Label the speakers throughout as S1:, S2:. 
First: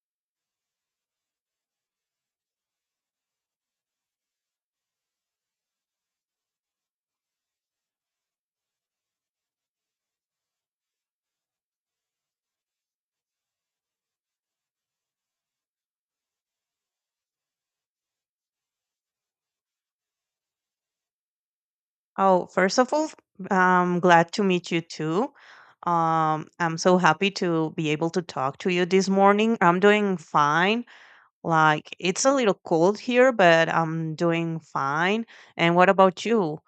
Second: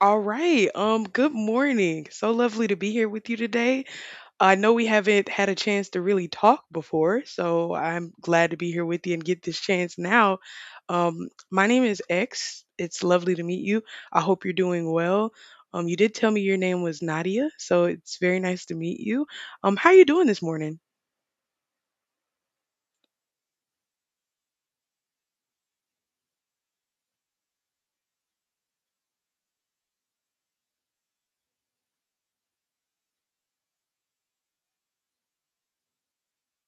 S1: All right. Good morning. So lovely to be here with you today. I know we haven't had a chance to really talk before, so I'm glad to be here with you and get this chance now. My name is X. It's lovely to meet you. I hope you're doing well. You did tell me your name was Nadia, so it's very nice to meet you. How are you doing this morning?
S2: Oh, first of all, I'm glad to meet you too. I'm so happy to be able to talk to you this morning. I'm doing fine. Like, it's a little cold here, but I'm doing fine. And what about you?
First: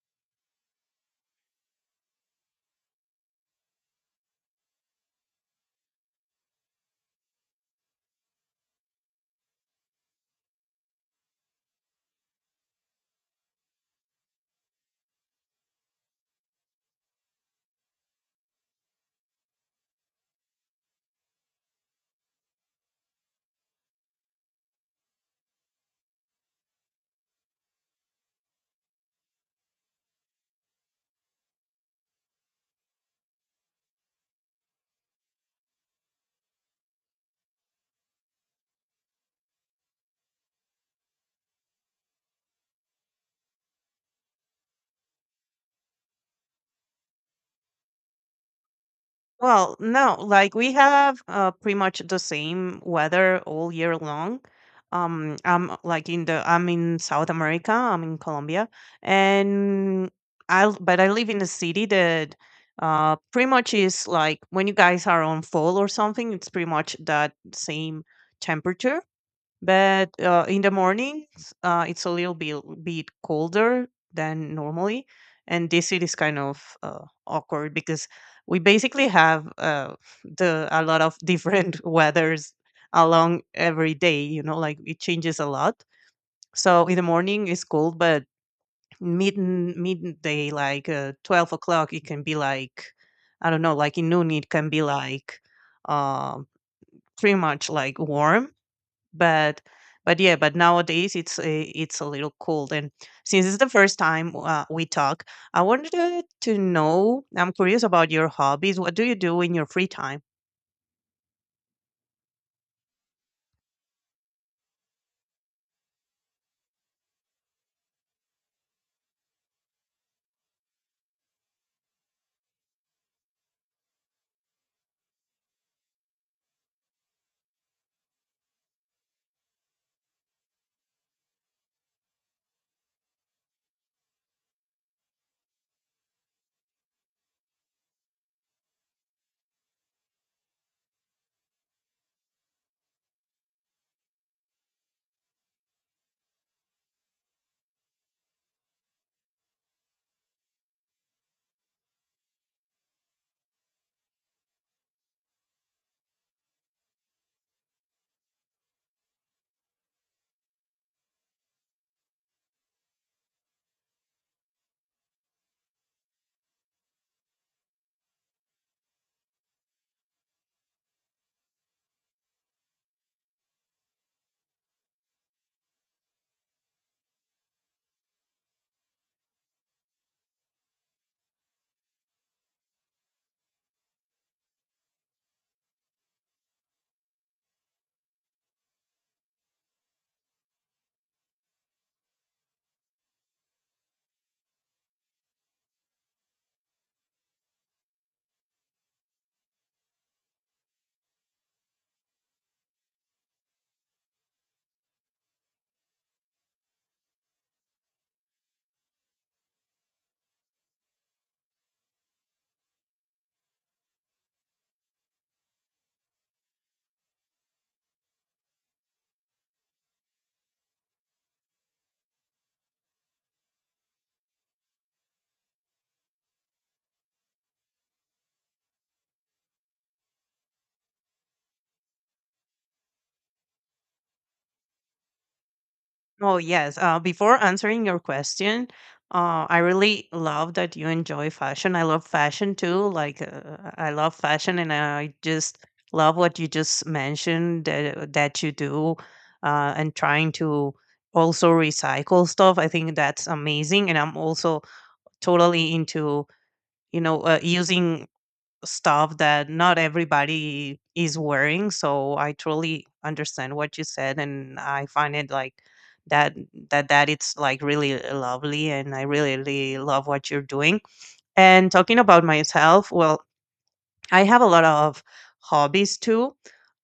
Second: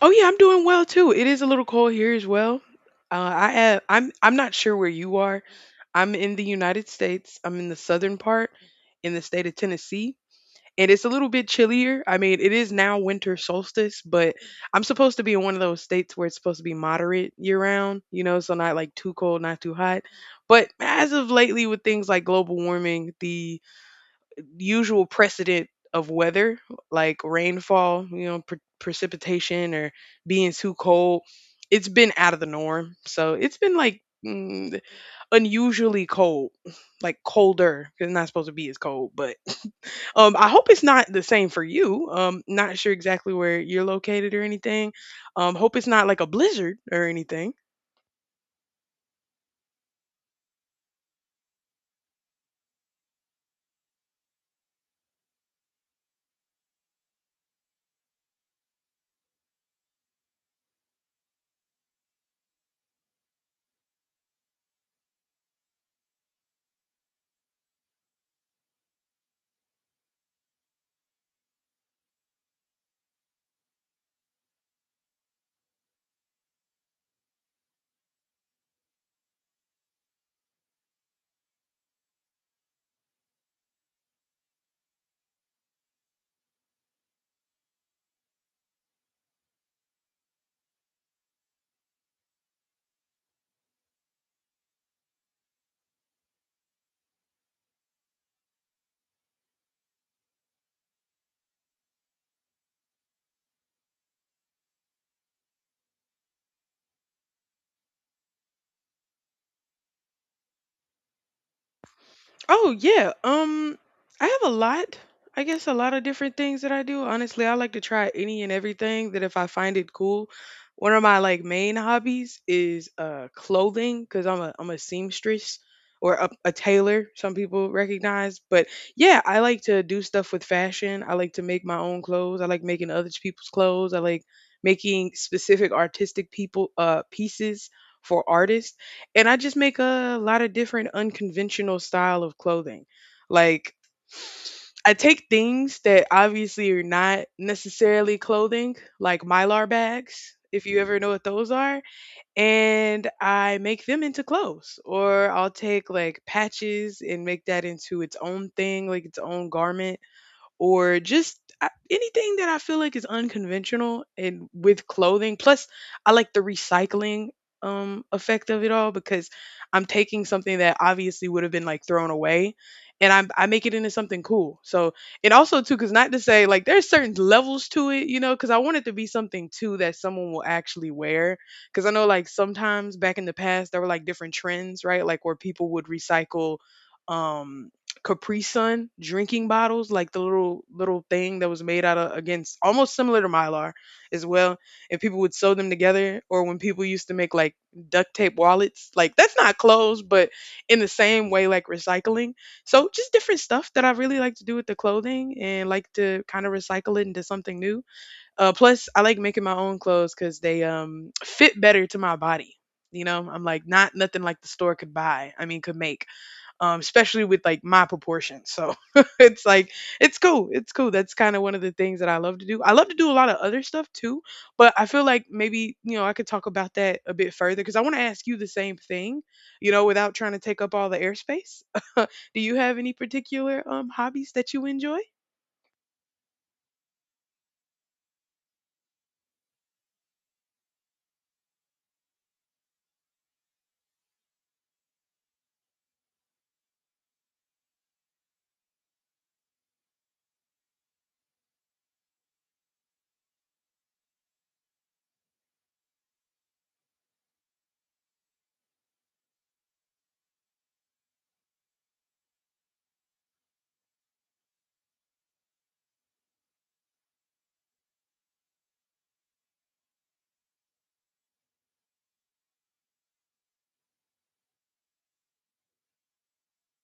S1: Oh yeah, I'm doing well too. It is a little cold here as well. I'm not sure where you are. I'm in the United States. I'm in the southern part, in the state of Tennessee, and it's a little bit chillier. I mean, it is now winter solstice, but I'm supposed to be in one of those states where it's supposed to be moderate year round. You know, so not like too cold, not too hot. But as of lately, with things like global warming, the usual precedent of weather like rainfall, you know, precipitation or being too cold. It's been out of the norm. So it's been like unusually cold, like colder. 'Cause it's not supposed to be as cold, but I hope it's not the same for you. Not sure exactly where you're located or anything. Hope it's not like a blizzard or anything.
S2: Well, no, like we have pretty much the same weather all year long. I'm like in the I'm in South America. I'm in Colombia, and I l- but I live in a city that pretty much is like when you guys are on fall or something, it's pretty much that same temperature. But in the mornings, it's a little bit colder than normally. And this it is kind of awkward because we basically have the a lot of different weathers along every day. You know, like it changes a lot. So in the morning it's cold, but midday, like 12 o'clock, it can be like I don't know, like in noon it can be like uh, pretty much like warm but but yeah but nowadays it's a little cold. And since it's the first time we talk, I wanted to know. I'm curious about your hobbies. What do you do in your free time?
S1: Oh yeah. I have a lot. I guess a lot of different things that I do. Honestly, I like to try any and everything that if I find it cool. One of my like main hobbies is clothing cuz I'm a seamstress or a tailor, some people recognize, but yeah, I like to do stuff with fashion. I like to make my own clothes. I like making other people's clothes. I like making specific artistic people pieces for artists, and I just make a lot of different unconventional style of clothing. Like I take things that obviously are not necessarily clothing, like Mylar bags, if you ever know what those are, and I make them into clothes. Or I'll take like patches and make that into its own thing, like its own garment, or just anything that I feel like is unconventional and with clothing. Plus, I like the recycling effect of it all because I'm taking something that obviously would have been like thrown away, and I make it into something cool. So, and also too cuz not to say like there's certain levels to it, you know, cuz I want it to be something too that someone will actually wear cuz I know like sometimes back in the past there were like different trends, right? Like where people would recycle um Capri Sun drinking bottles, like the little thing that was made out of against almost similar to Mylar as well. And people would sew them together, or when people used to make like duct tape wallets, like that's not clothes, but in the same way, like recycling. So just different stuff that I really like to do with the clothing and like to kind of recycle it into something new. Plus, I like making my own clothes because they fit better to my body. You know, I'm like not nothing like the store could buy. I mean, could make especially with like my proportions. So it's like it's cool. It's cool. That's kind of one of the things that I love to do. I love to do a lot of other stuff too, but I feel like maybe you know I could talk about that a bit further because I want to ask you the same thing, you know, without trying to take up all the airspace. Do you have any particular hobbies that you enjoy?
S2: Oh yes, before answering your question, I really love that you enjoy fashion. I love fashion too. Like I love fashion, and I just love what you just mentioned that you do, and trying to also recycle stuff. I think that's amazing, and I'm also totally into, you know, using stuff that not everybody is wearing. So I truly understand what you said, and I find it like that that it's like really lovely, and I really, really love what you're doing. And talking about myself, well, I have a lot of hobbies too.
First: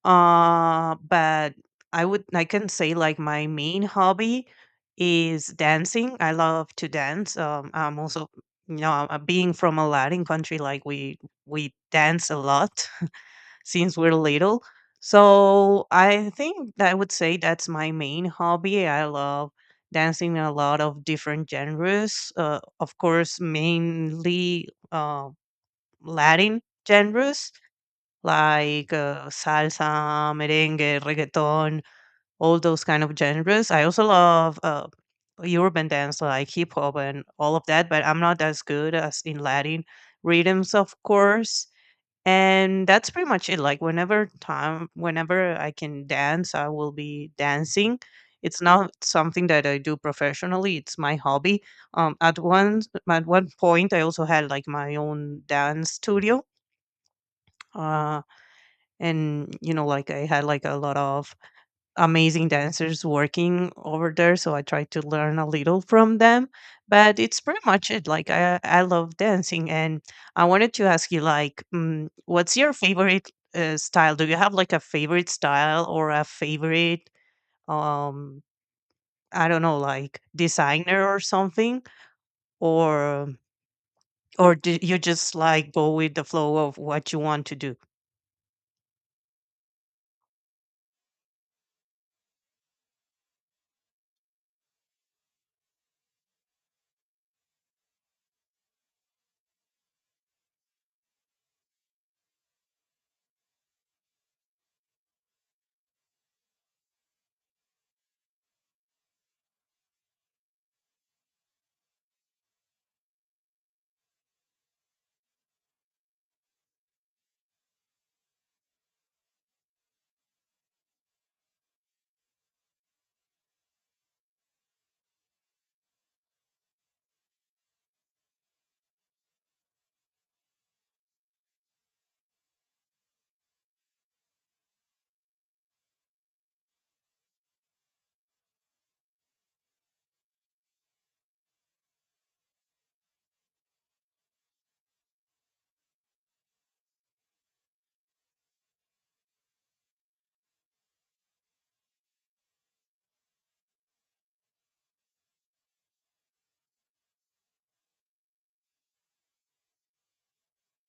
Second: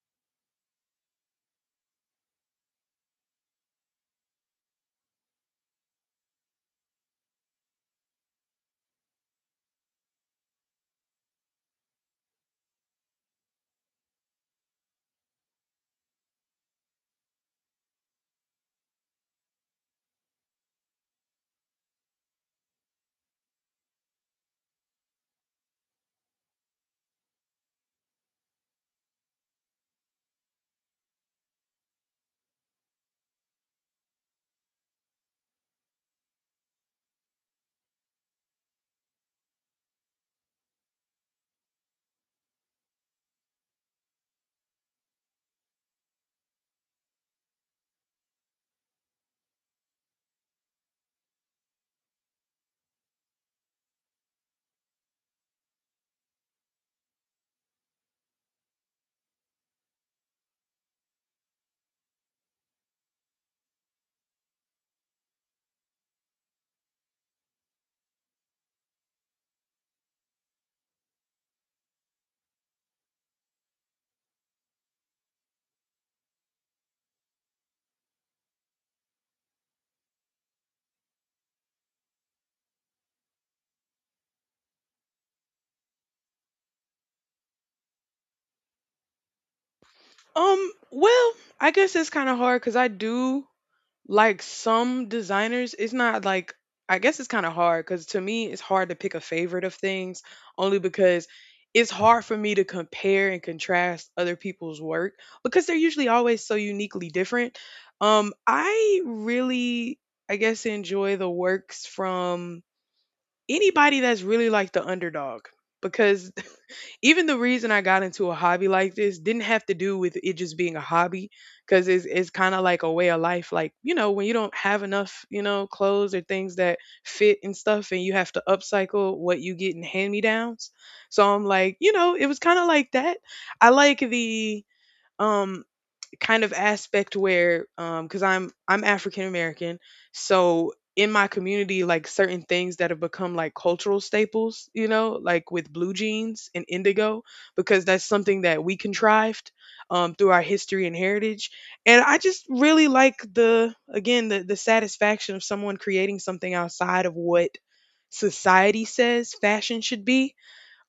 S2: But I can say like my main hobby is dancing. I love to dance. I'm also, you know, being from a Latin country, like we dance a lot since we're little. So I think that I would say that's my main hobby. I love dancing in a lot of different genres. Of course, mainly Latin genres like, salsa, merengue, reggaeton, all those kind of genres. I also love, urban dance like hip hop and all of that, but I'm not as good as in Latin rhythms, of course. And that's pretty much it. Like whenever I can dance, I will be dancing. It's not something that I do professionally. It's my hobby. Um, at one at one point, I also had like my own dance studio. Uh, and you know, like I had like a lot of amazing dancers working over there, so I tried to learn a little from them. But it's pretty much it. Like I love dancing, and I wanted to ask you like, mm, what's your favorite style? Do you have like a favorite style or a favorite, um I don't know, like designer or something, or or do you just like go with the flow of what you want to do?
S1: Well, I guess it's kind of hard because I do like some designers, it's not like, I guess it's kind of hard because to me it's hard to pick a favorite of things, only because it's hard for me to compare and contrast other people's work because they're usually always so uniquely different. I really, I guess, enjoy the works from anybody that's really like the underdog because even the reason I got into a hobby like this didn't have to do with it just being a hobby because it's kind of like a way of life. Like, you know, when you don't have enough, you know, clothes or things that fit and stuff and you have to upcycle what you get in hand me downs. So I'm like, you know, it was kind of like that. I like um, kind of aspect where because I'm African American, so in my community like certain things that have become like cultural staples, you know, like with blue jeans and indigo, because that's something that we contrived through our history and heritage, and I just really like, the again, the satisfaction of someone creating something outside of what society says fashion should be.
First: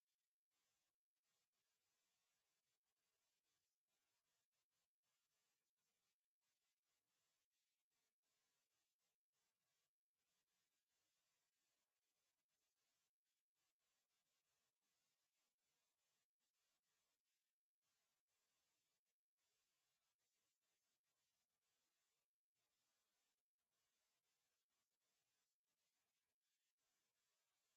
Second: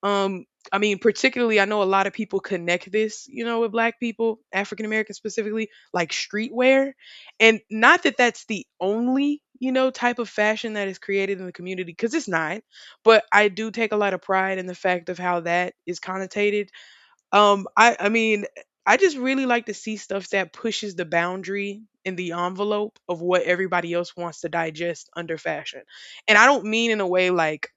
S1: um, I mean, particularly, I know a lot of people connect this, you know, with black people, African Americans specifically, like streetwear. And not that that's the only, you know, type of fashion that is created in the community, because it's not. But I do take a lot of pride in the fact of how that is connotated. I mean, I just really like to see stuff that pushes the boundary and the envelope of what everybody else wants to digest under fashion. And I don't mean in a way like,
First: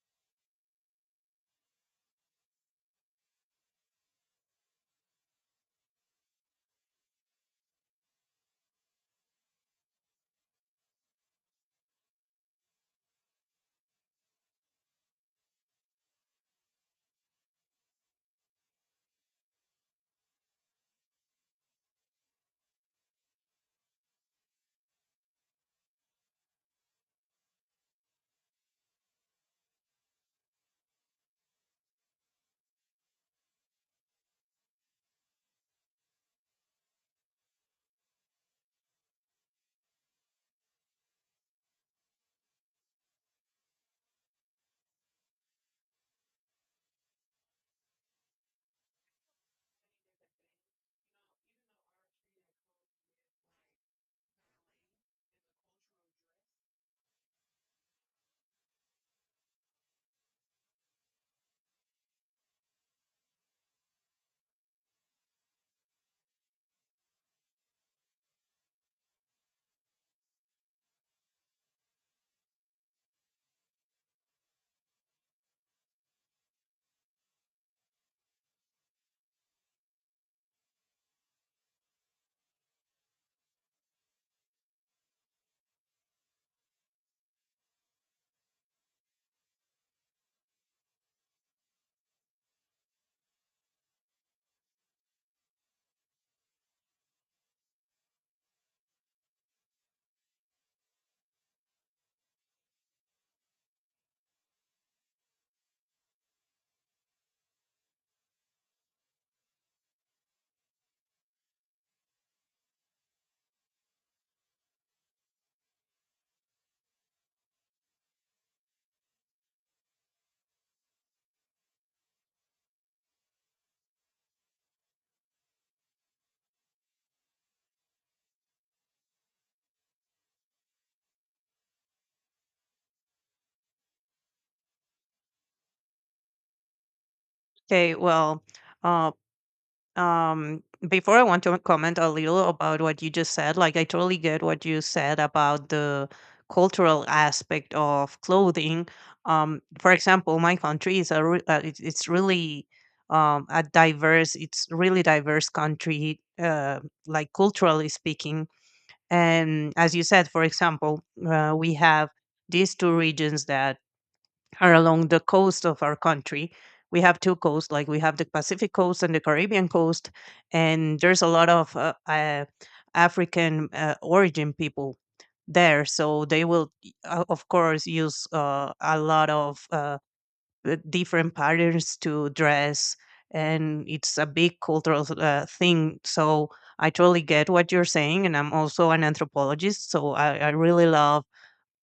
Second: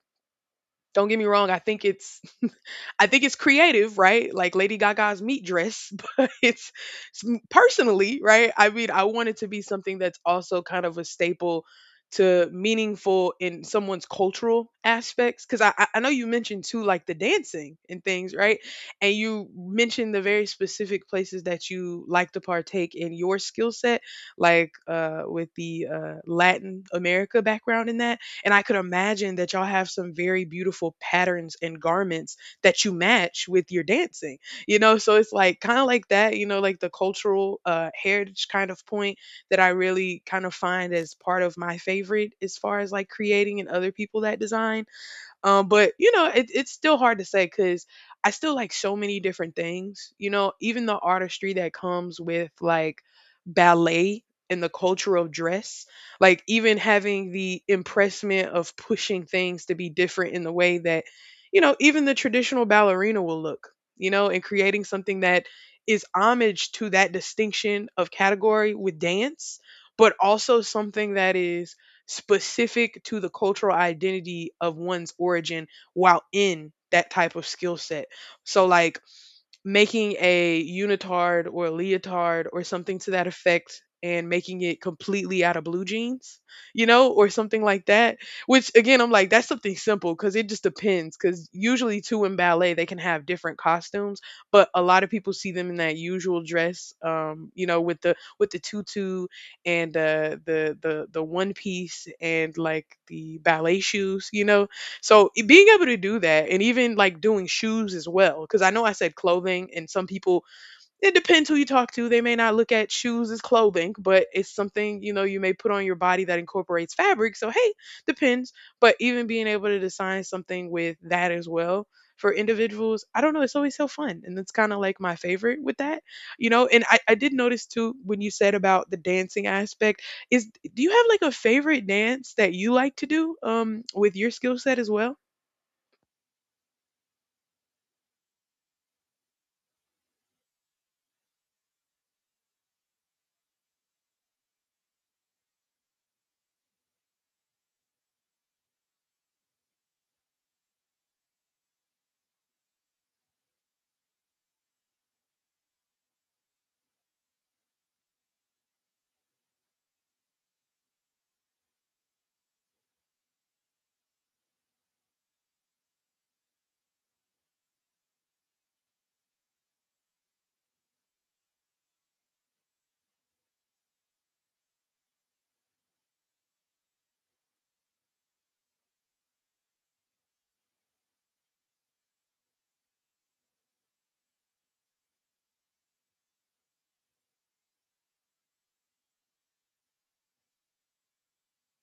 S1: don't get me wrong, I think it's I think it's creative, right? Like Lady Gaga's meat dress, but it's personally, right? I mean, I want it to be something that's also kind of a staple to meaningful in someone's cultural aspects because I know you mentioned too like the dancing and things right, and you mentioned the very specific places that you like to partake in your skill set, like with the Latin America background in that, and I could imagine that y'all have some very beautiful patterns and garments that you match with your dancing, you know? So it's like kind of like that, you know, like the cultural heritage kind of point that I really kind of find as part of my favorite as far as like creating and other people that design. But you know, it's still hard to say because I still like so many different things. You know, even the artistry that comes with like ballet and the culture of dress, like even having the impressment of pushing things to be different in the way that, you know, even the traditional ballerina will look. You know, and creating something that is homage to that distinction of category with dance, but also something that is specific to the cultural identity of one's origin while in that type of skill set. So like making a unitard or a leotard or something to that effect and making it completely out of blue jeans, you know, or something like that. Which again, I'm like, that's something simple because it just depends. Because usually, too, in ballet, they can have different costumes, but a lot of people see them in that usual dress, you know, with the tutu, and the one piece and like the ballet shoes, you know. So being able to do that and even like doing shoes as well, because I know I said clothing and some people, it depends who you talk to. They may not look at shoes as clothing, but it's something, you know, you may put on your body that incorporates fabric. So, hey, depends. But even being able to design something with that as well for individuals, I don't know, it's always so fun. And it's kind of like my favorite with that, you know. And I did notice too when you said about the dancing aspect, is do you have like a favorite dance that you like to do with your skill set as well?
S2: Okay, well, uh. um before I want to comment a little about what you just said. Like I totally get what you said about the cultural aspect of clothing. For example, my country is it's really, a diverse, it's really diverse country, like culturally speaking. And as you said, for example, we have these two regions that are along the coast of our country. We have two coasts, like we have the Pacific coast and the Caribbean coast, and there's a lot of African origin people there. So they will, of course, use a lot of different patterns to dress, and it's a big cultural thing. So I totally get what you're saying, and I'm also an anthropologist, so I really love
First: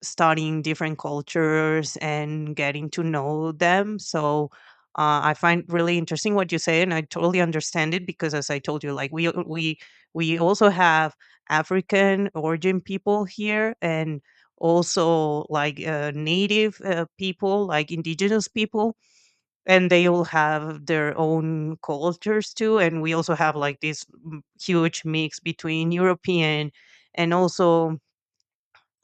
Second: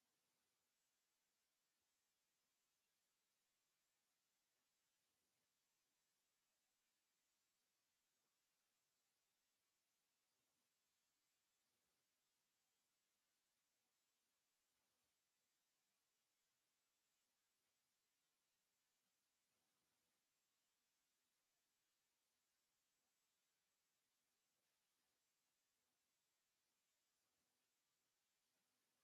S2: studying different cultures and getting to know them. So I find really interesting what you say, and I totally understand it because, as I told you, like we also have African origin people here, and also like native people, like indigenous people, and they all have their own cultures too. And we also have like this, mm, huge mix between European and also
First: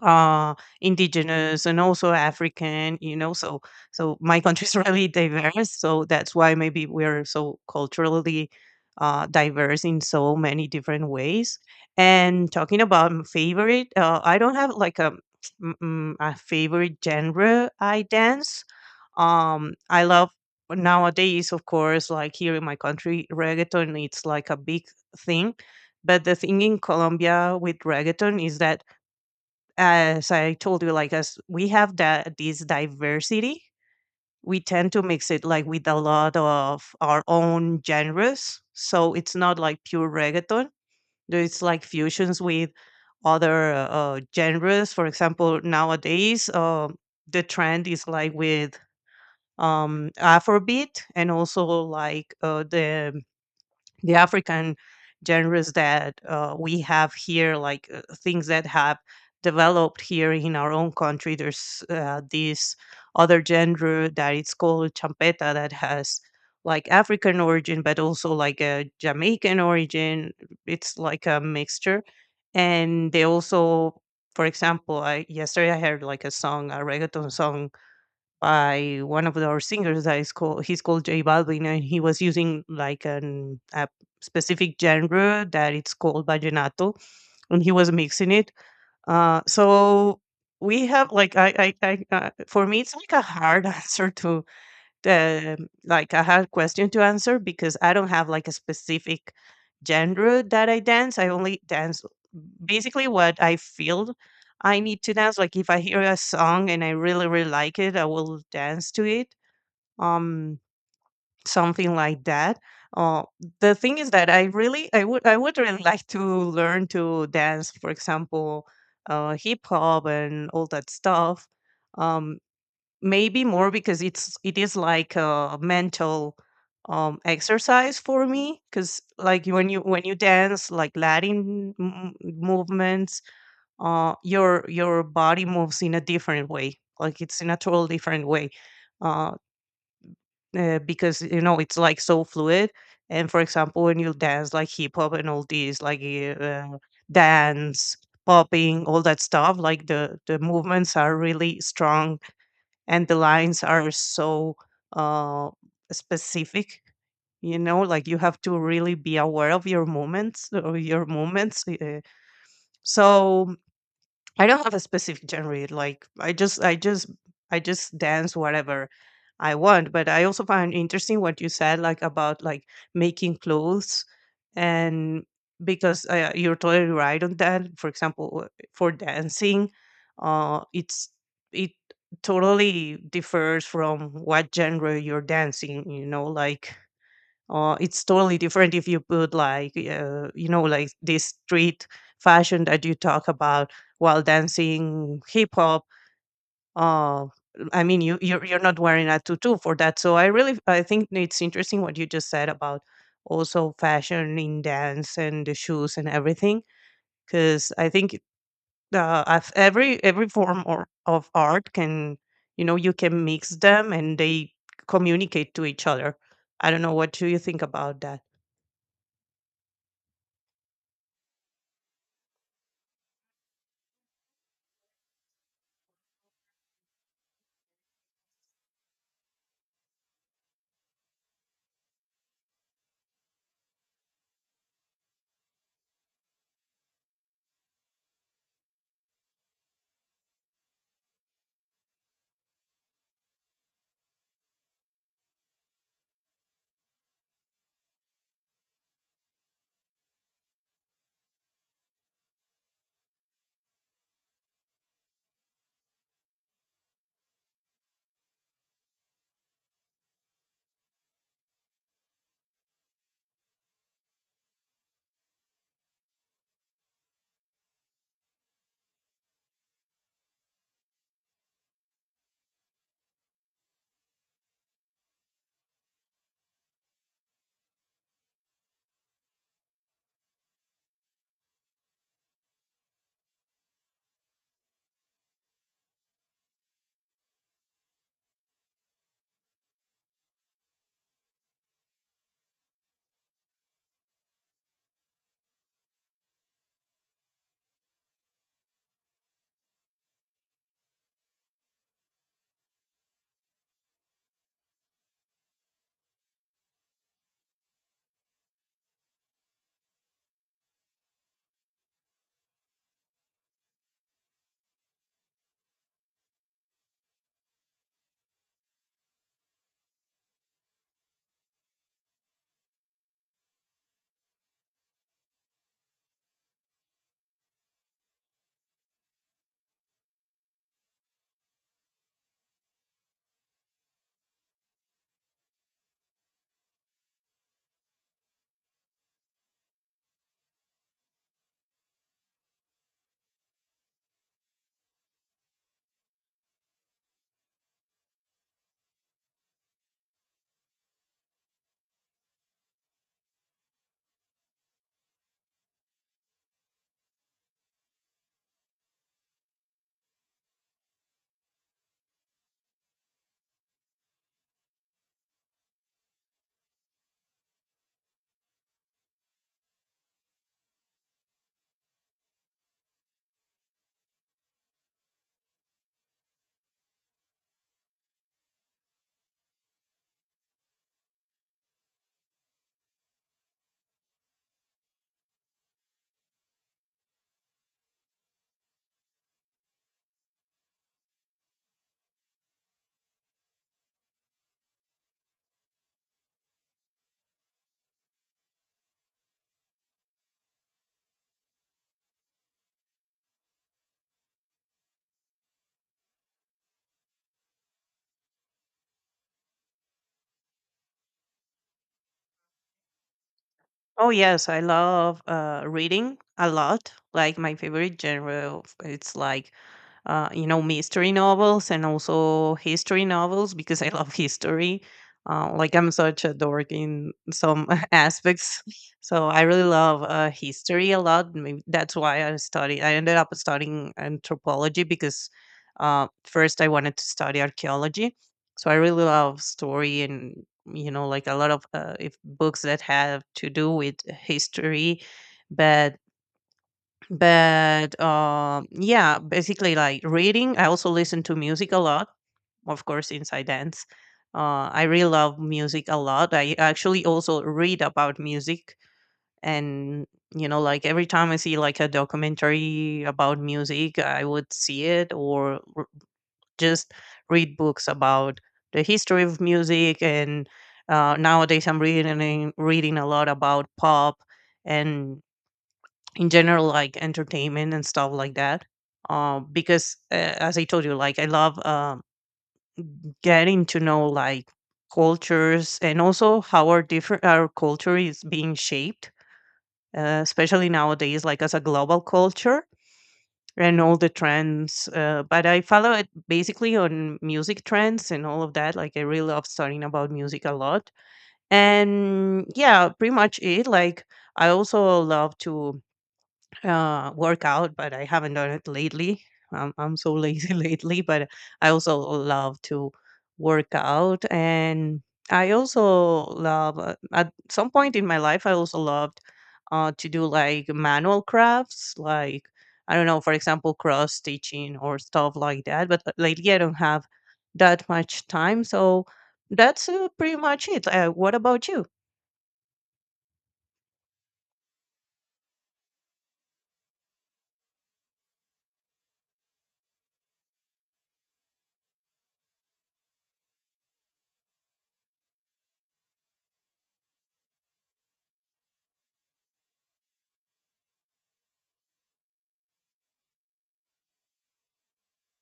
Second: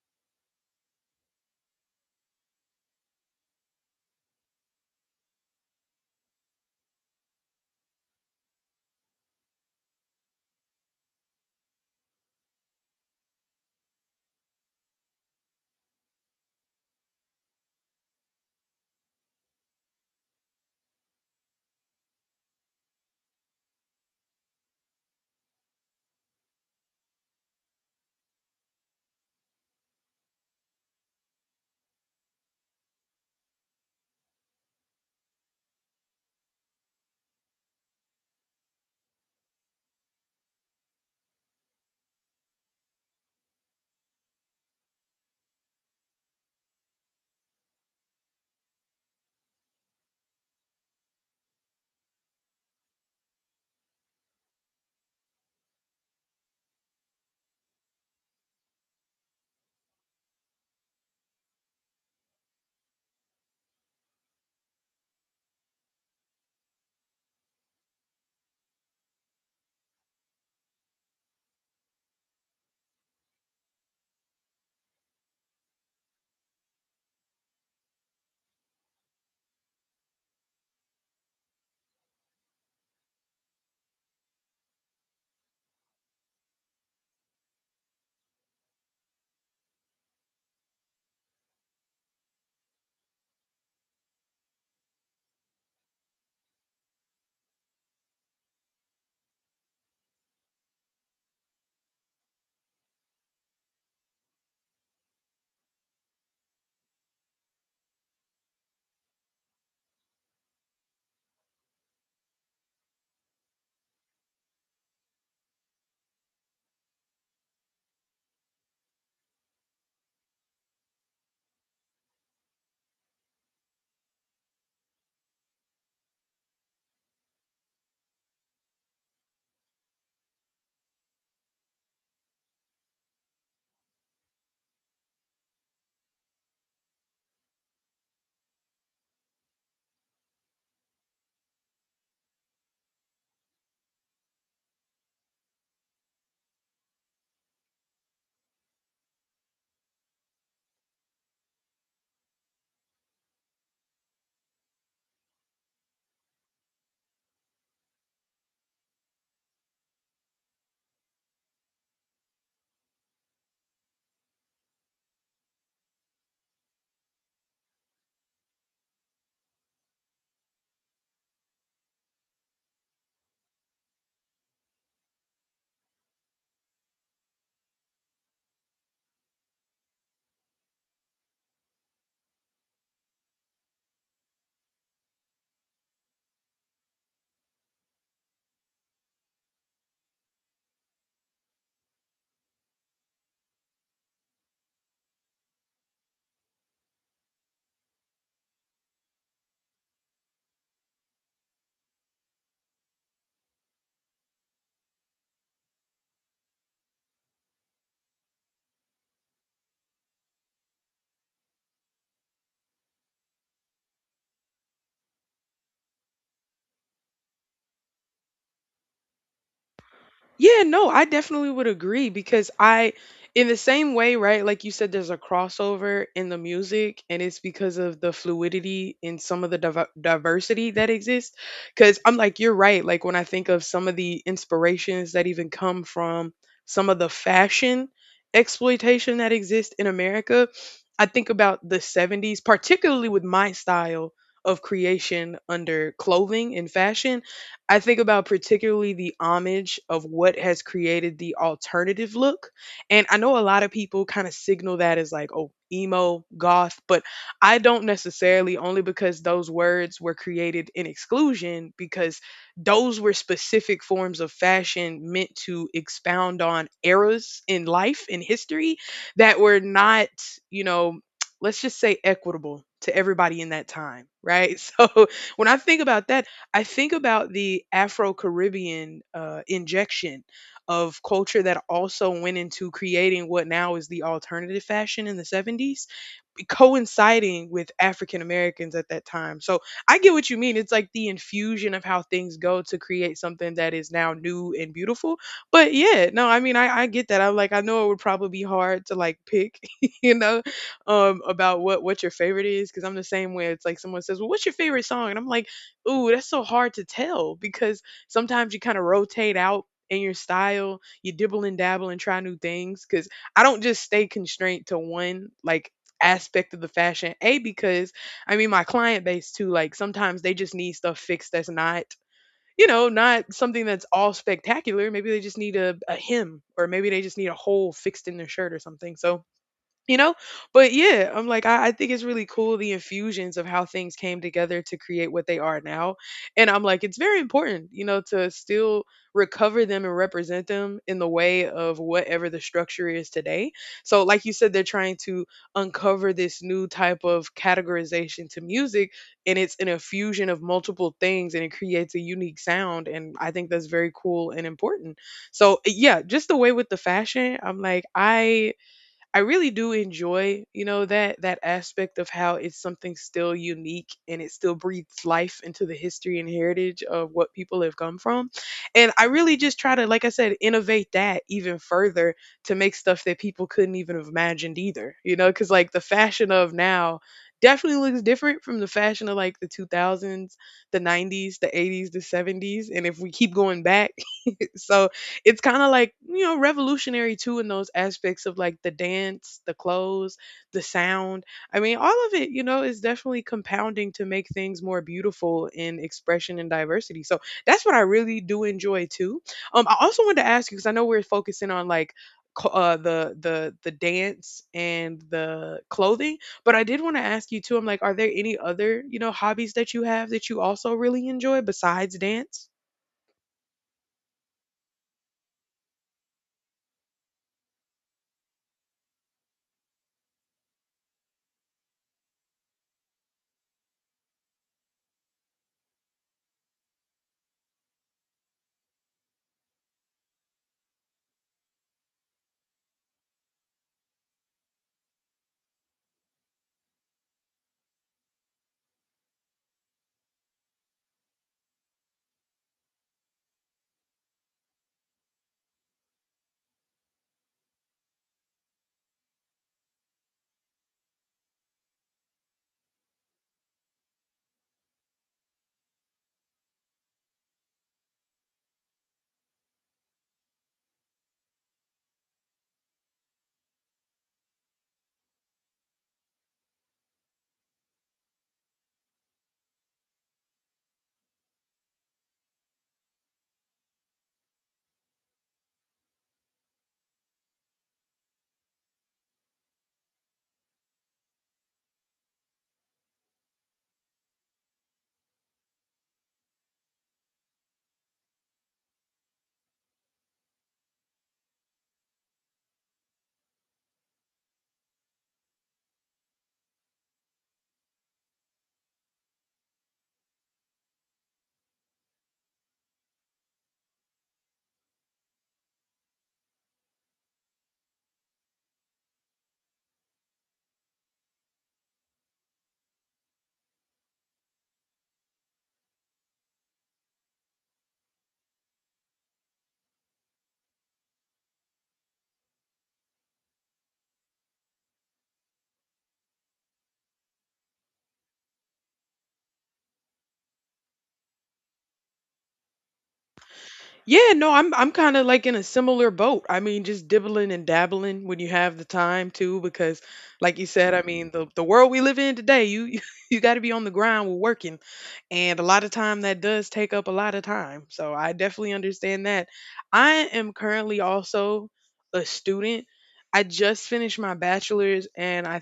S2: uh indigenous and also African, you know. So so my country is really diverse, so that's why maybe we're so culturally diverse in so many different ways. And talking about favorite, I don't have like a, a favorite genre I dance. I love nowadays, of course, like here in my country, reggaeton, it's like a big thing. But the thing in Colombia with reggaeton is that, as I told you, like as we have that this diversity, we tend to mix it like with a lot of our own genres. So it's not like pure reggaeton. There's like fusions with other genres. For example, nowadays, the trend is like with, Afrobeat and also like the African genres that we have here, like things that have developed here in our own country. There's this other genre that it's called champeta that has like African origin, but also like a Jamaican origin. It's like a mixture, and they also. For example, I yesterday I heard like a song, a reggaeton song by one of our singers that is called he's called J Balvin, and he was using like an a specific genre that it's called vallenato, and he was mixing it. So we have like I for me it's like a hard answer to the like a hard question to answer because I don't have like a specific genre that I dance. I only dance basically what I feel I need to dance. Like if I hear a song and I really, really like it, I will dance to it. Um, Something like that. Uh, the thing is that I really, I would really like to learn to dance. For example, hip hop and all that stuff. Um, Maybe more because it is like a mental exercise for me because like when you dance like Latin movements, your body moves in a different way. Like it's in a total different way, uh, because you know it's like so fluid. And for example, when you dance like hip hop and all these like, dance popping, all that stuff, like the movements are really strong, and the lines are so uh specific, you know. Like you have to really be aware of your movements or your movements, so I don't have a specific genre. Like I just dance whatever I want. But I also find interesting what you said, like about like making clothes, and because you're totally right on that. For example, for dancing, it's it totally differs from what genre you're dancing. You know, like it's totally different if you put like you know, like this street fashion that you talk about while dancing hip hop, uh, I mean, you're not wearing a tutu for that. So I really, I think it's interesting what you just said about also fashion in dance and the shoes and everything, because I think as every form of art can, you know, you can mix them and they communicate to each other. I don't know, what do you think about that?
S1: Yeah, no, I definitely would agree because in the same way, right? Like you said, there's a crossover in the music, and it's because of the fluidity in some of the diversity that exists. Because I'm like, you're right. Like when I think of some of the inspirations that even come from some of the fashion exploitation that exists in America, I think about the 70s, particularly with my style of creation under clothing and fashion. I think about particularly the homage of what has created the alternative look. And I know a lot of people kind of signal that as like, oh, emo, goth, but I don't necessarily only because those words were created in exclusion because those were specific forms of fashion meant to expound on eras in life in history that were not, you know, let's just say equitable to everybody in that time, right? So when I think about that I think about the Afro-Caribbean injection of culture that also went into creating what now is the alternative fashion in the 70s coinciding with African Americans at that time. So I get what you mean. It's like the infusion of how things go to create something that is now new and beautiful. But yeah, no, I mean, I get that. I'm like, I know it would probably be hard to like pick, you know, about what your favorite is. Cause I'm the same way. It's like someone says, well, what's your favorite song? And I'm like, ooh, that's so hard to tell because sometimes you kind of rotate out in your style, you dibble and dabble and try new things. Cause I don't just stay constrained to one like aspect of the fashion. A, because I mean, my client base too, like sometimes they just need stuff fixed that's not, you know, not something that's all spectacular. Maybe they just need a hem or maybe they just need a hole fixed in their shirt or something. So you know but yeah I'm like I think it's really cool the infusions of how things came together to create what they are now and I'm like it's very important you know to still recover them and represent them in the way of whatever the structure is today so like you said they're trying to uncover this new type of categorization to music, and it's an infusion of multiple things and it creates a unique sound and I think that's very cool and important. So yeah, just the way with the fashion I'm like I really do enjoy, you know, that aspect of how it's something still unique and it still breathes life into the history and heritage of what people have come from. And I really just try to, like I said, innovate that even further to make stuff that people couldn't even have imagined either. You know, because like the fashion of now definitely looks different from the fashion of like the 2000s, the 90s, the 80s, the 70s, and if we keep going back, so it's kind of like you know revolutionary too in those aspects of like the dance, the clothes, the sound, I mean all of it you know is definitely compounding to make things more beautiful in expression and diversity. So that's what I really do enjoy too. I also wanted to ask you because I know we're focusing on like the dance and the clothing, but I did want to ask you too. I'm like, are there any other, you know, hobbies that you have that you also really enjoy besides dance?
S2: Oh yes, I love reading a lot. Like my favorite genre it's like you know, mystery novels and also history novels, because I love history. Like I'm such a dork in some aspects, so I really love history a lot. Maybe that's why I study. I ended up studying anthropology because first I wanted to study archaeology. So I really love story and, you know, like a lot of if books that have to do with history, but yeah, basically like reading. I also listen to music a lot, of course, inside dance. I really love music a lot. I actually also read about music, and you know, like every time I see like a documentary about music, I would see it just read books about the history of music. And nowadays, I'm reading a lot about pop and in general like entertainment and stuff like that, because as I told you, like I love, getting to know like cultures and also how our culture is being shaped, especially nowadays like as a global culture and all the trends. But I follow it basically on music trends and all of that. Like I really love studying about music a lot. And yeah, pretty much it. Like I also love to workout, but I haven't done it lately. I'm so lazy lately, but I also love to work out. And I also love, at some point in my life, I also loved to do like manual crafts, like, I don't know, for example, cross stitching or stuff like that. But lately, I don't have that much time. So that's pretty much it. What about you?
S1: Yeah, no, I'm kind of like in a similar boat. I mean, just dibbling and dabbling when you have the time too, because like you said, I mean, the world we live in today, you you got to be on the grind with working, and a lot of time that does take up a lot of time. So I definitely understand that. I am currently also a student. I just finished my bachelor's, and I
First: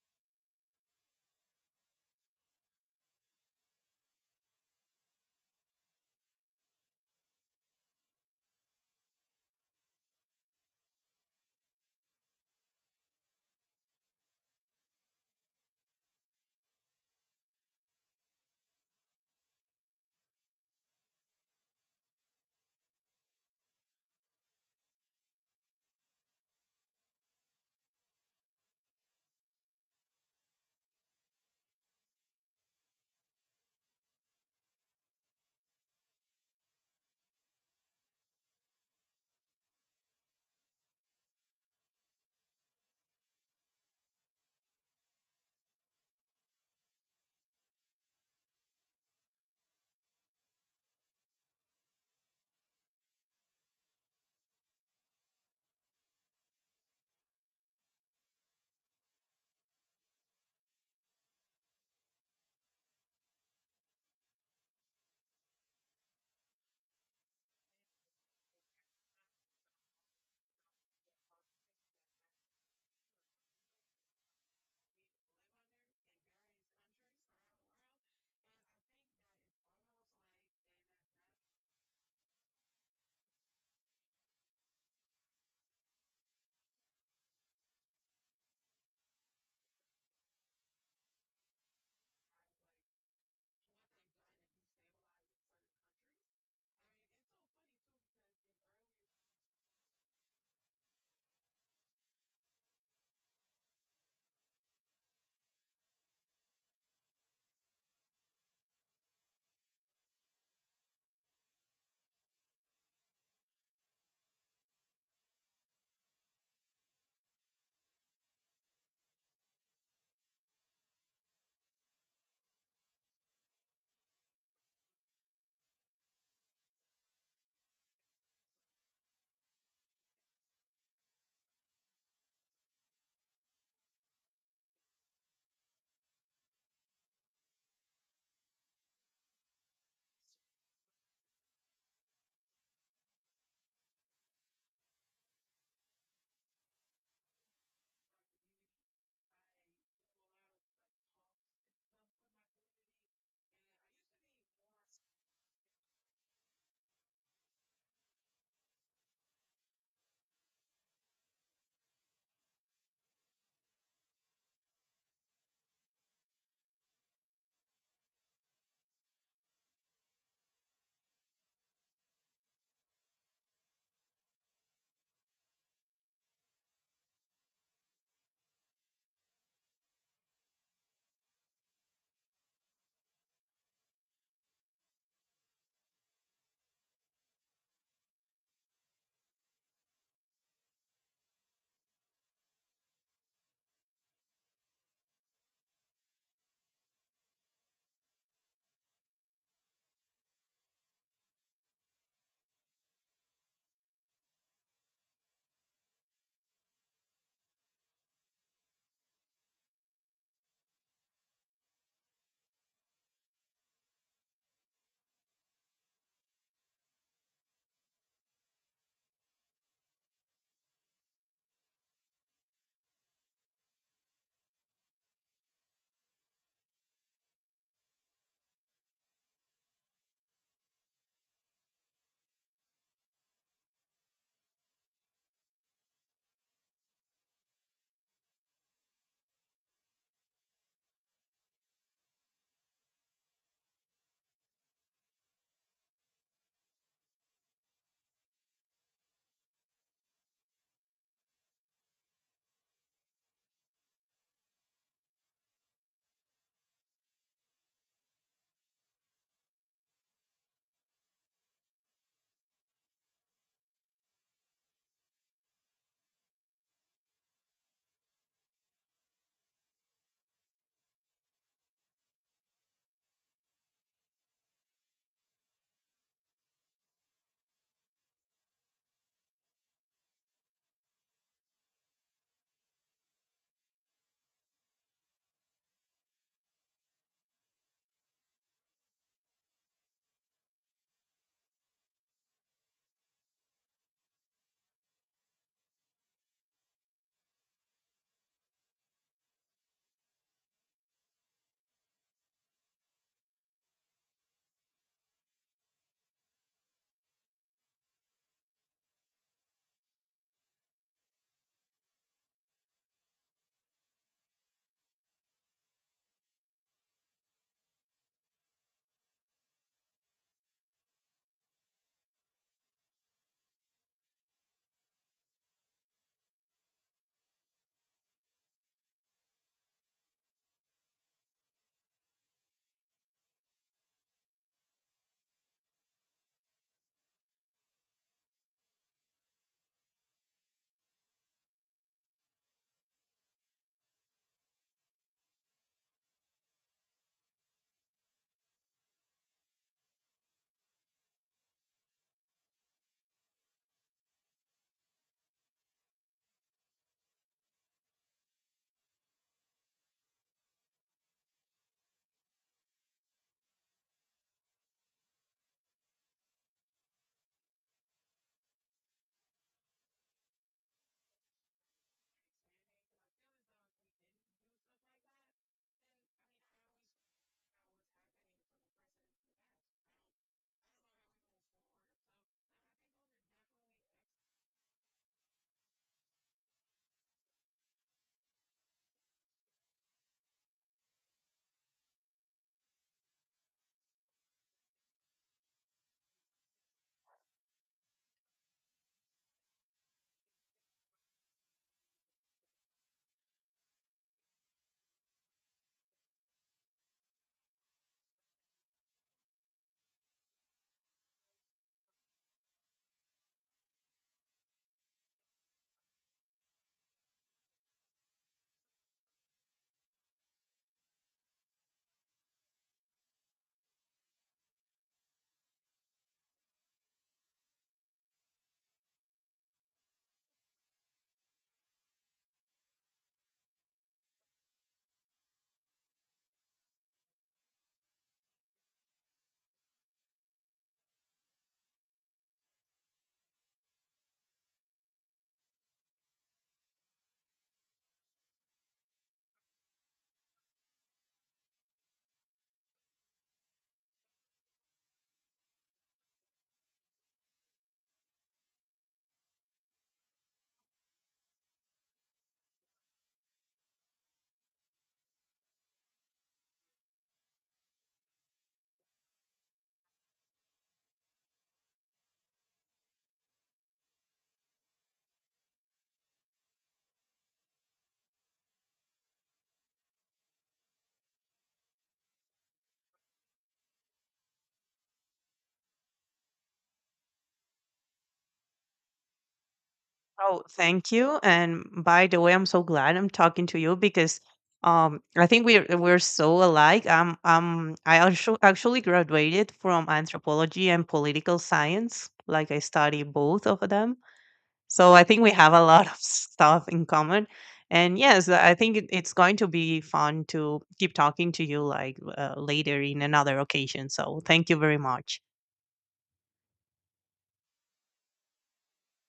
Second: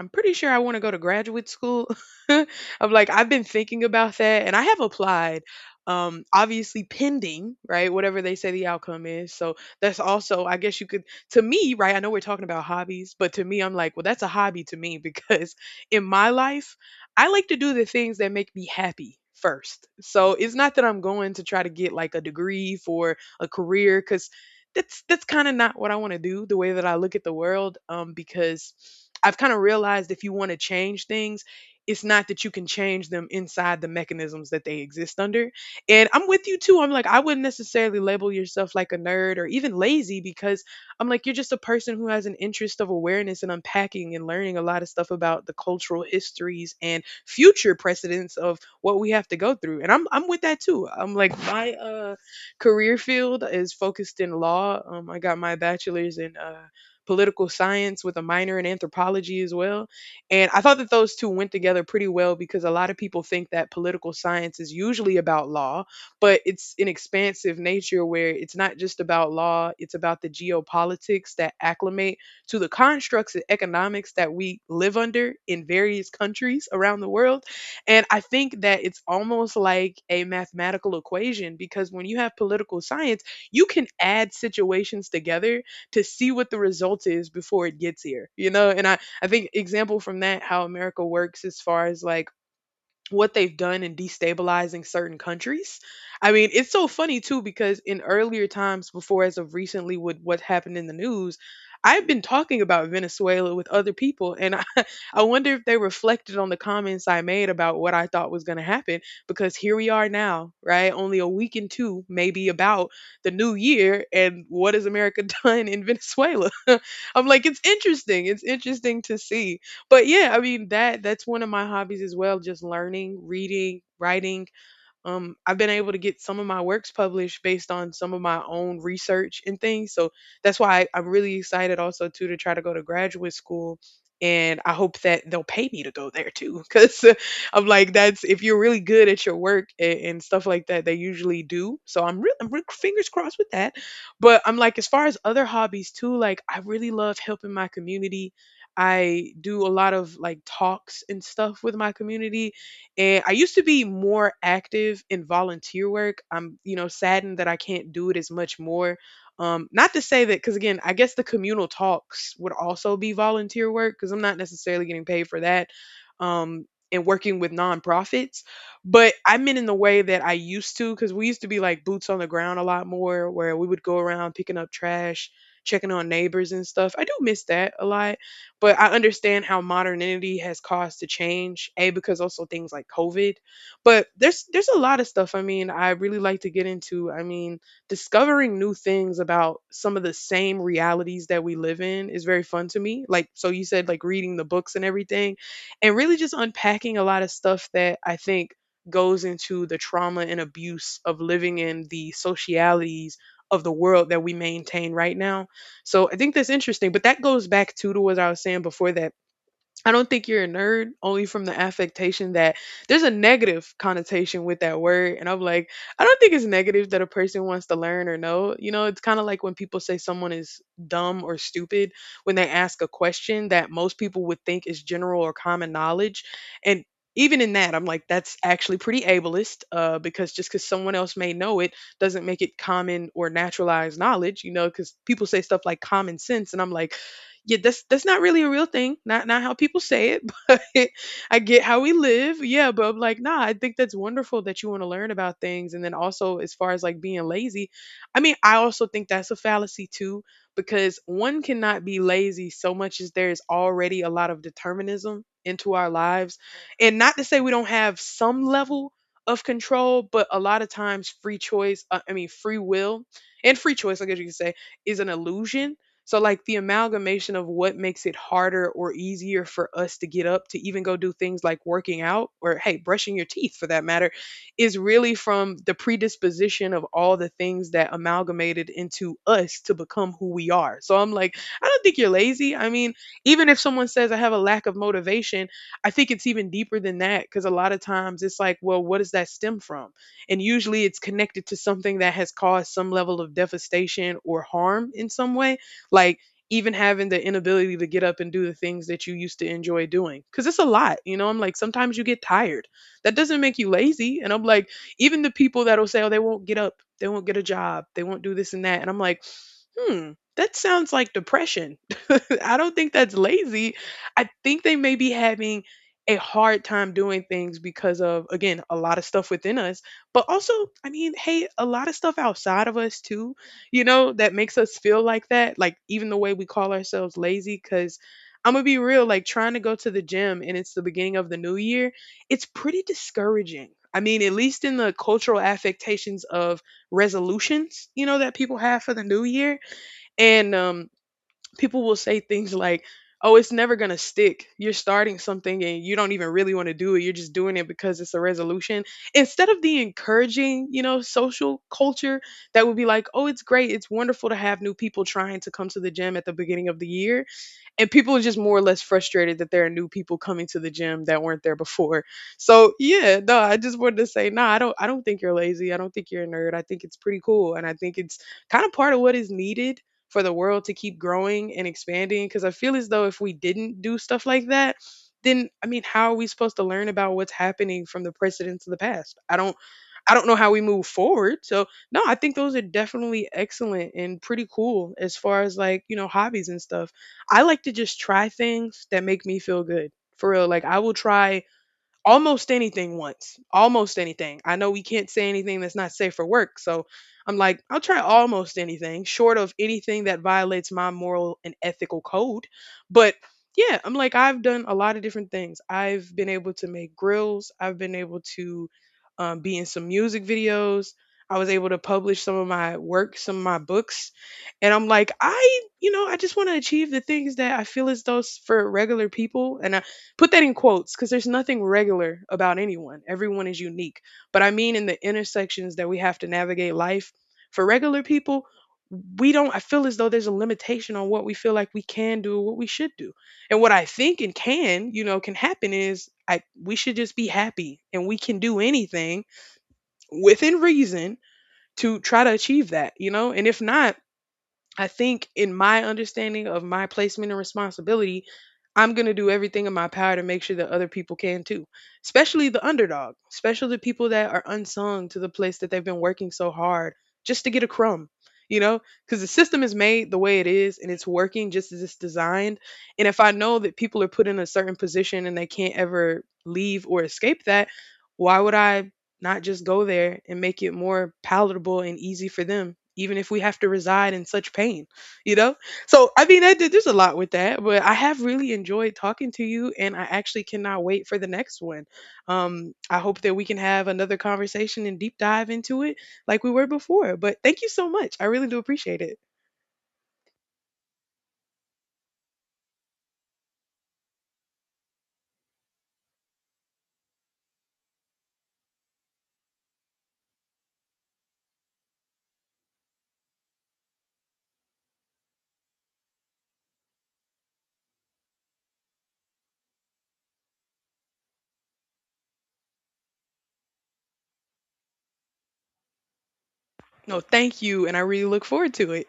S1: I'm pretty sure I want to go to graduate school. I'm like I've been thinking about that, and I have applied, obviously pending, right? Whatever they say the outcome is. So that's also, I guess you could, to me, right? I know we're talking about hobbies, but to me, I'm like, well, that's a hobby to me because in my life, I like to do the things that make me happy first. So it's not that I'm going to try to get like a degree for a career because that's kind of not what I want to do. The way that I look at the world, because I've kind of realized if you want to change things, it's not that you can change them inside the mechanisms that they exist under. And I'm with you too. I'm like, I wouldn't necessarily label yourself like a nerd or even lazy because I'm like, you're just a person who has an interest of awareness and unpacking and learning a lot of stuff about the cultural histories and future precedents of what we have to go through. And I'm with that too. I'm like, my career field is focused in law. I got my bachelor's in political science with a minor in anthropology as well, and I thought that those two went together pretty well because a lot of people think that political science is usually about law, but it's an expansive nature where it's not just about law, it's about the geopolitics that acclimate to the constructs of economics that we live under in various countries around the world. And I think that it's almost like a mathematical equation because when you have political science, you can add situations together to see what the result is before it gets here, you know? And I think example from that how America works as far as like what they've done in destabilizing certain countries. I mean, it's so funny too because in earlier times before as of recently with what happened in the news, I've been talking about Venezuela with other people and I, I wonder if they reflected on the comments I made about what I thought was going to happen because here we are now, right? Only a week and two maybe about the new year and what has America done in Venezuela? I'm like, it's interesting. It's interesting to see. But yeah, I mean that's one of my hobbies as well, just learning, reading, writing. I've been able to get some of my works published based on some of my own research and things. So that's why I'm really excited also too to try to go to graduate school. And I hope that they'll pay me to go there too, because I'm like, that's if you're really good at your work and, stuff like that, they usually do. So I'm real, I'm re- fingers crossed with that. But I'm like, as far as other hobbies too, like I really love helping my community. I do a lot of like talks and stuff with my community, and I used to be more active in volunteer work. I'm, you know, saddened that I can't do it as much more. Not to say that, because again, I guess the communal talks would also be volunteer work because I'm not necessarily getting paid for that. Um, and working with nonprofits, but I meant in the way that I used to, because we used to be like boots on the ground a lot more, where we would go around picking up trash, checking on neighbors and stuff. I do miss that a lot, but I understand how modernity has caused to change, A, because also things like COVID. But there's a lot of stuff I mean I really like to get into. I mean, discovering new things about some of the same realities that we live in is very fun to me. Like so you said like reading the books and everything and really just unpacking a lot of stuff that I think goes into the trauma and abuse of living in the socialities of the world that we maintain right now, so I think that's interesting, but that goes back to what I was saying before that I don't think you're a nerd only from the affectation that there's a negative connotation with that word. And I'm like, I don't think it's negative that a person wants to learn or know. You know, it's kind of like when people say someone is dumb or stupid when they ask a question that most people would think is general or common knowledge. And even in that, I'm like, that's actually pretty ableist, because just because someone else may know it doesn't make it common or naturalized knowledge, you know, because people say stuff like common sense. And I'm like, yeah, that's not really a real thing. Not how people say it, but I get how we live. Yeah, but I'm like, nah, I think that's wonderful that you want to learn about things. And then also as far as like being lazy, I mean, I also think that's a fallacy too, because one cannot be lazy so much as there's already a lot of determinism into our lives. And not to say we don't have some level of control, but a lot of times free choice, I mean free will and free choice, I guess you could say, is an illusion. So, like, the amalgamation of what makes it harder or easier for us to get up to even go do things like working out or, hey, brushing your teeth for that matter, is really from the predisposition of all the things that amalgamated into us to become who we are. So, I'm like, I don't think you're lazy. I mean, even if someone says I have a lack of motivation, I think it's even deeper than that, because a lot of times it's like, well, what does that stem from? And usually it's connected to something that has caused some level of devastation or harm in some way. Like, even having the inability to get up and do the things that you used to enjoy doing because it's a lot, you know, I'm like, sometimes you get tired. That doesn't make you lazy. And I'm like, even the people that'll say, oh, they won't get up, they won't get a job, they won't do this and that, and I'm like, hmm, that sounds like depression. I don't think that's lazy. I think they may be having a hard time doing things because of, again, a lot of stuff within us, but also, I mean, hey, a lot of stuff outside of us too, you know, that makes us feel like that. Like, even the way we call ourselves lazy, because I'm going to be real, like, trying to go to the gym and it's the beginning of the new year, it's pretty discouraging. I mean, at least in the cultural affectations of resolutions, you know, that people have for the new year. And people will say things like, oh, it's never going to stick, you're starting something and you don't even really want to do it, you're just doing it because it's a resolution, instead of the encouraging, you know, social culture that would be like, oh, it's great, it's wonderful to have new people trying to come to the gym at the beginning of the year. And people are just more or less frustrated that there are new people coming to the gym that weren't there before. So yeah, no, I just wanted to say, no, I don't think you're lazy. I don't think you're a nerd. I think it's pretty cool, and I think it's kind of part of what is needed for the world to keep growing and expanding. Because I feel as though if we didn't do stuff like that, then, I mean, how are we supposed to learn about what's happening from the precedents of the past? I don't know how we move forward. So no, I think those are definitely excellent and pretty cool as far as, like, you know, hobbies and stuff. I like to just try things that make me feel good. For real. Like, I will try almost anything once. Almost anything. I know we can't say anything that's not safe for work. So I'm like, I'll try almost anything, short of anything that violates my moral and ethical code. But yeah, I'm like, I've done a lot of different things. I've been able to make grills, I've been able to be in some music videos. I was able to publish some of my work, some of my books. And I'm like, I, you know, I just want to achieve the things that I feel as though, for regular people. And put that in quotes because there's nothing regular about anyone. Everyone is unique. But I mean, in the intersections that we have to navigate life, for regular people, we don't, I feel as though there's a limitation on what we feel like we can do, what we should do. And what I think and can, you know, can happen is, I, we should just be happy and we can do anything within reason to try to achieve that, you know? And if not, I think in my understanding of my placement and responsibility, I'm going to do everything in my power to make sure that other people can too, especially the underdog, especially the people that are unsung to the place that they've been working so hard just to get a crumb, you know, because the system is made the way it is and it's working just as it's designed. And if I know that people are put in a certain position and they can't ever leave or escape that, why would I not just go there and make it more palatable and easy for them, even if we have to reside in such pain, you know? So I mean, I did, there's a lot with that, but I have really enjoyed talking to you and I actually cannot wait for the next one. Um, I hope that we can have another conversation and deep dive into it like we were before, but thank you so much, I really do appreciate it.
S2: Oh, thank you. And by the way, I'm so glad I'm talking to you because I think we're so alike. I also actually graduated from anthropology and political science. Like I study both of them. So I think we have a lot of stuff in common. And yes, I think it's going to be fun to keep talking to you like later in another occasion. So thank you very much.
S1: No, thank you, and I really look forward to it.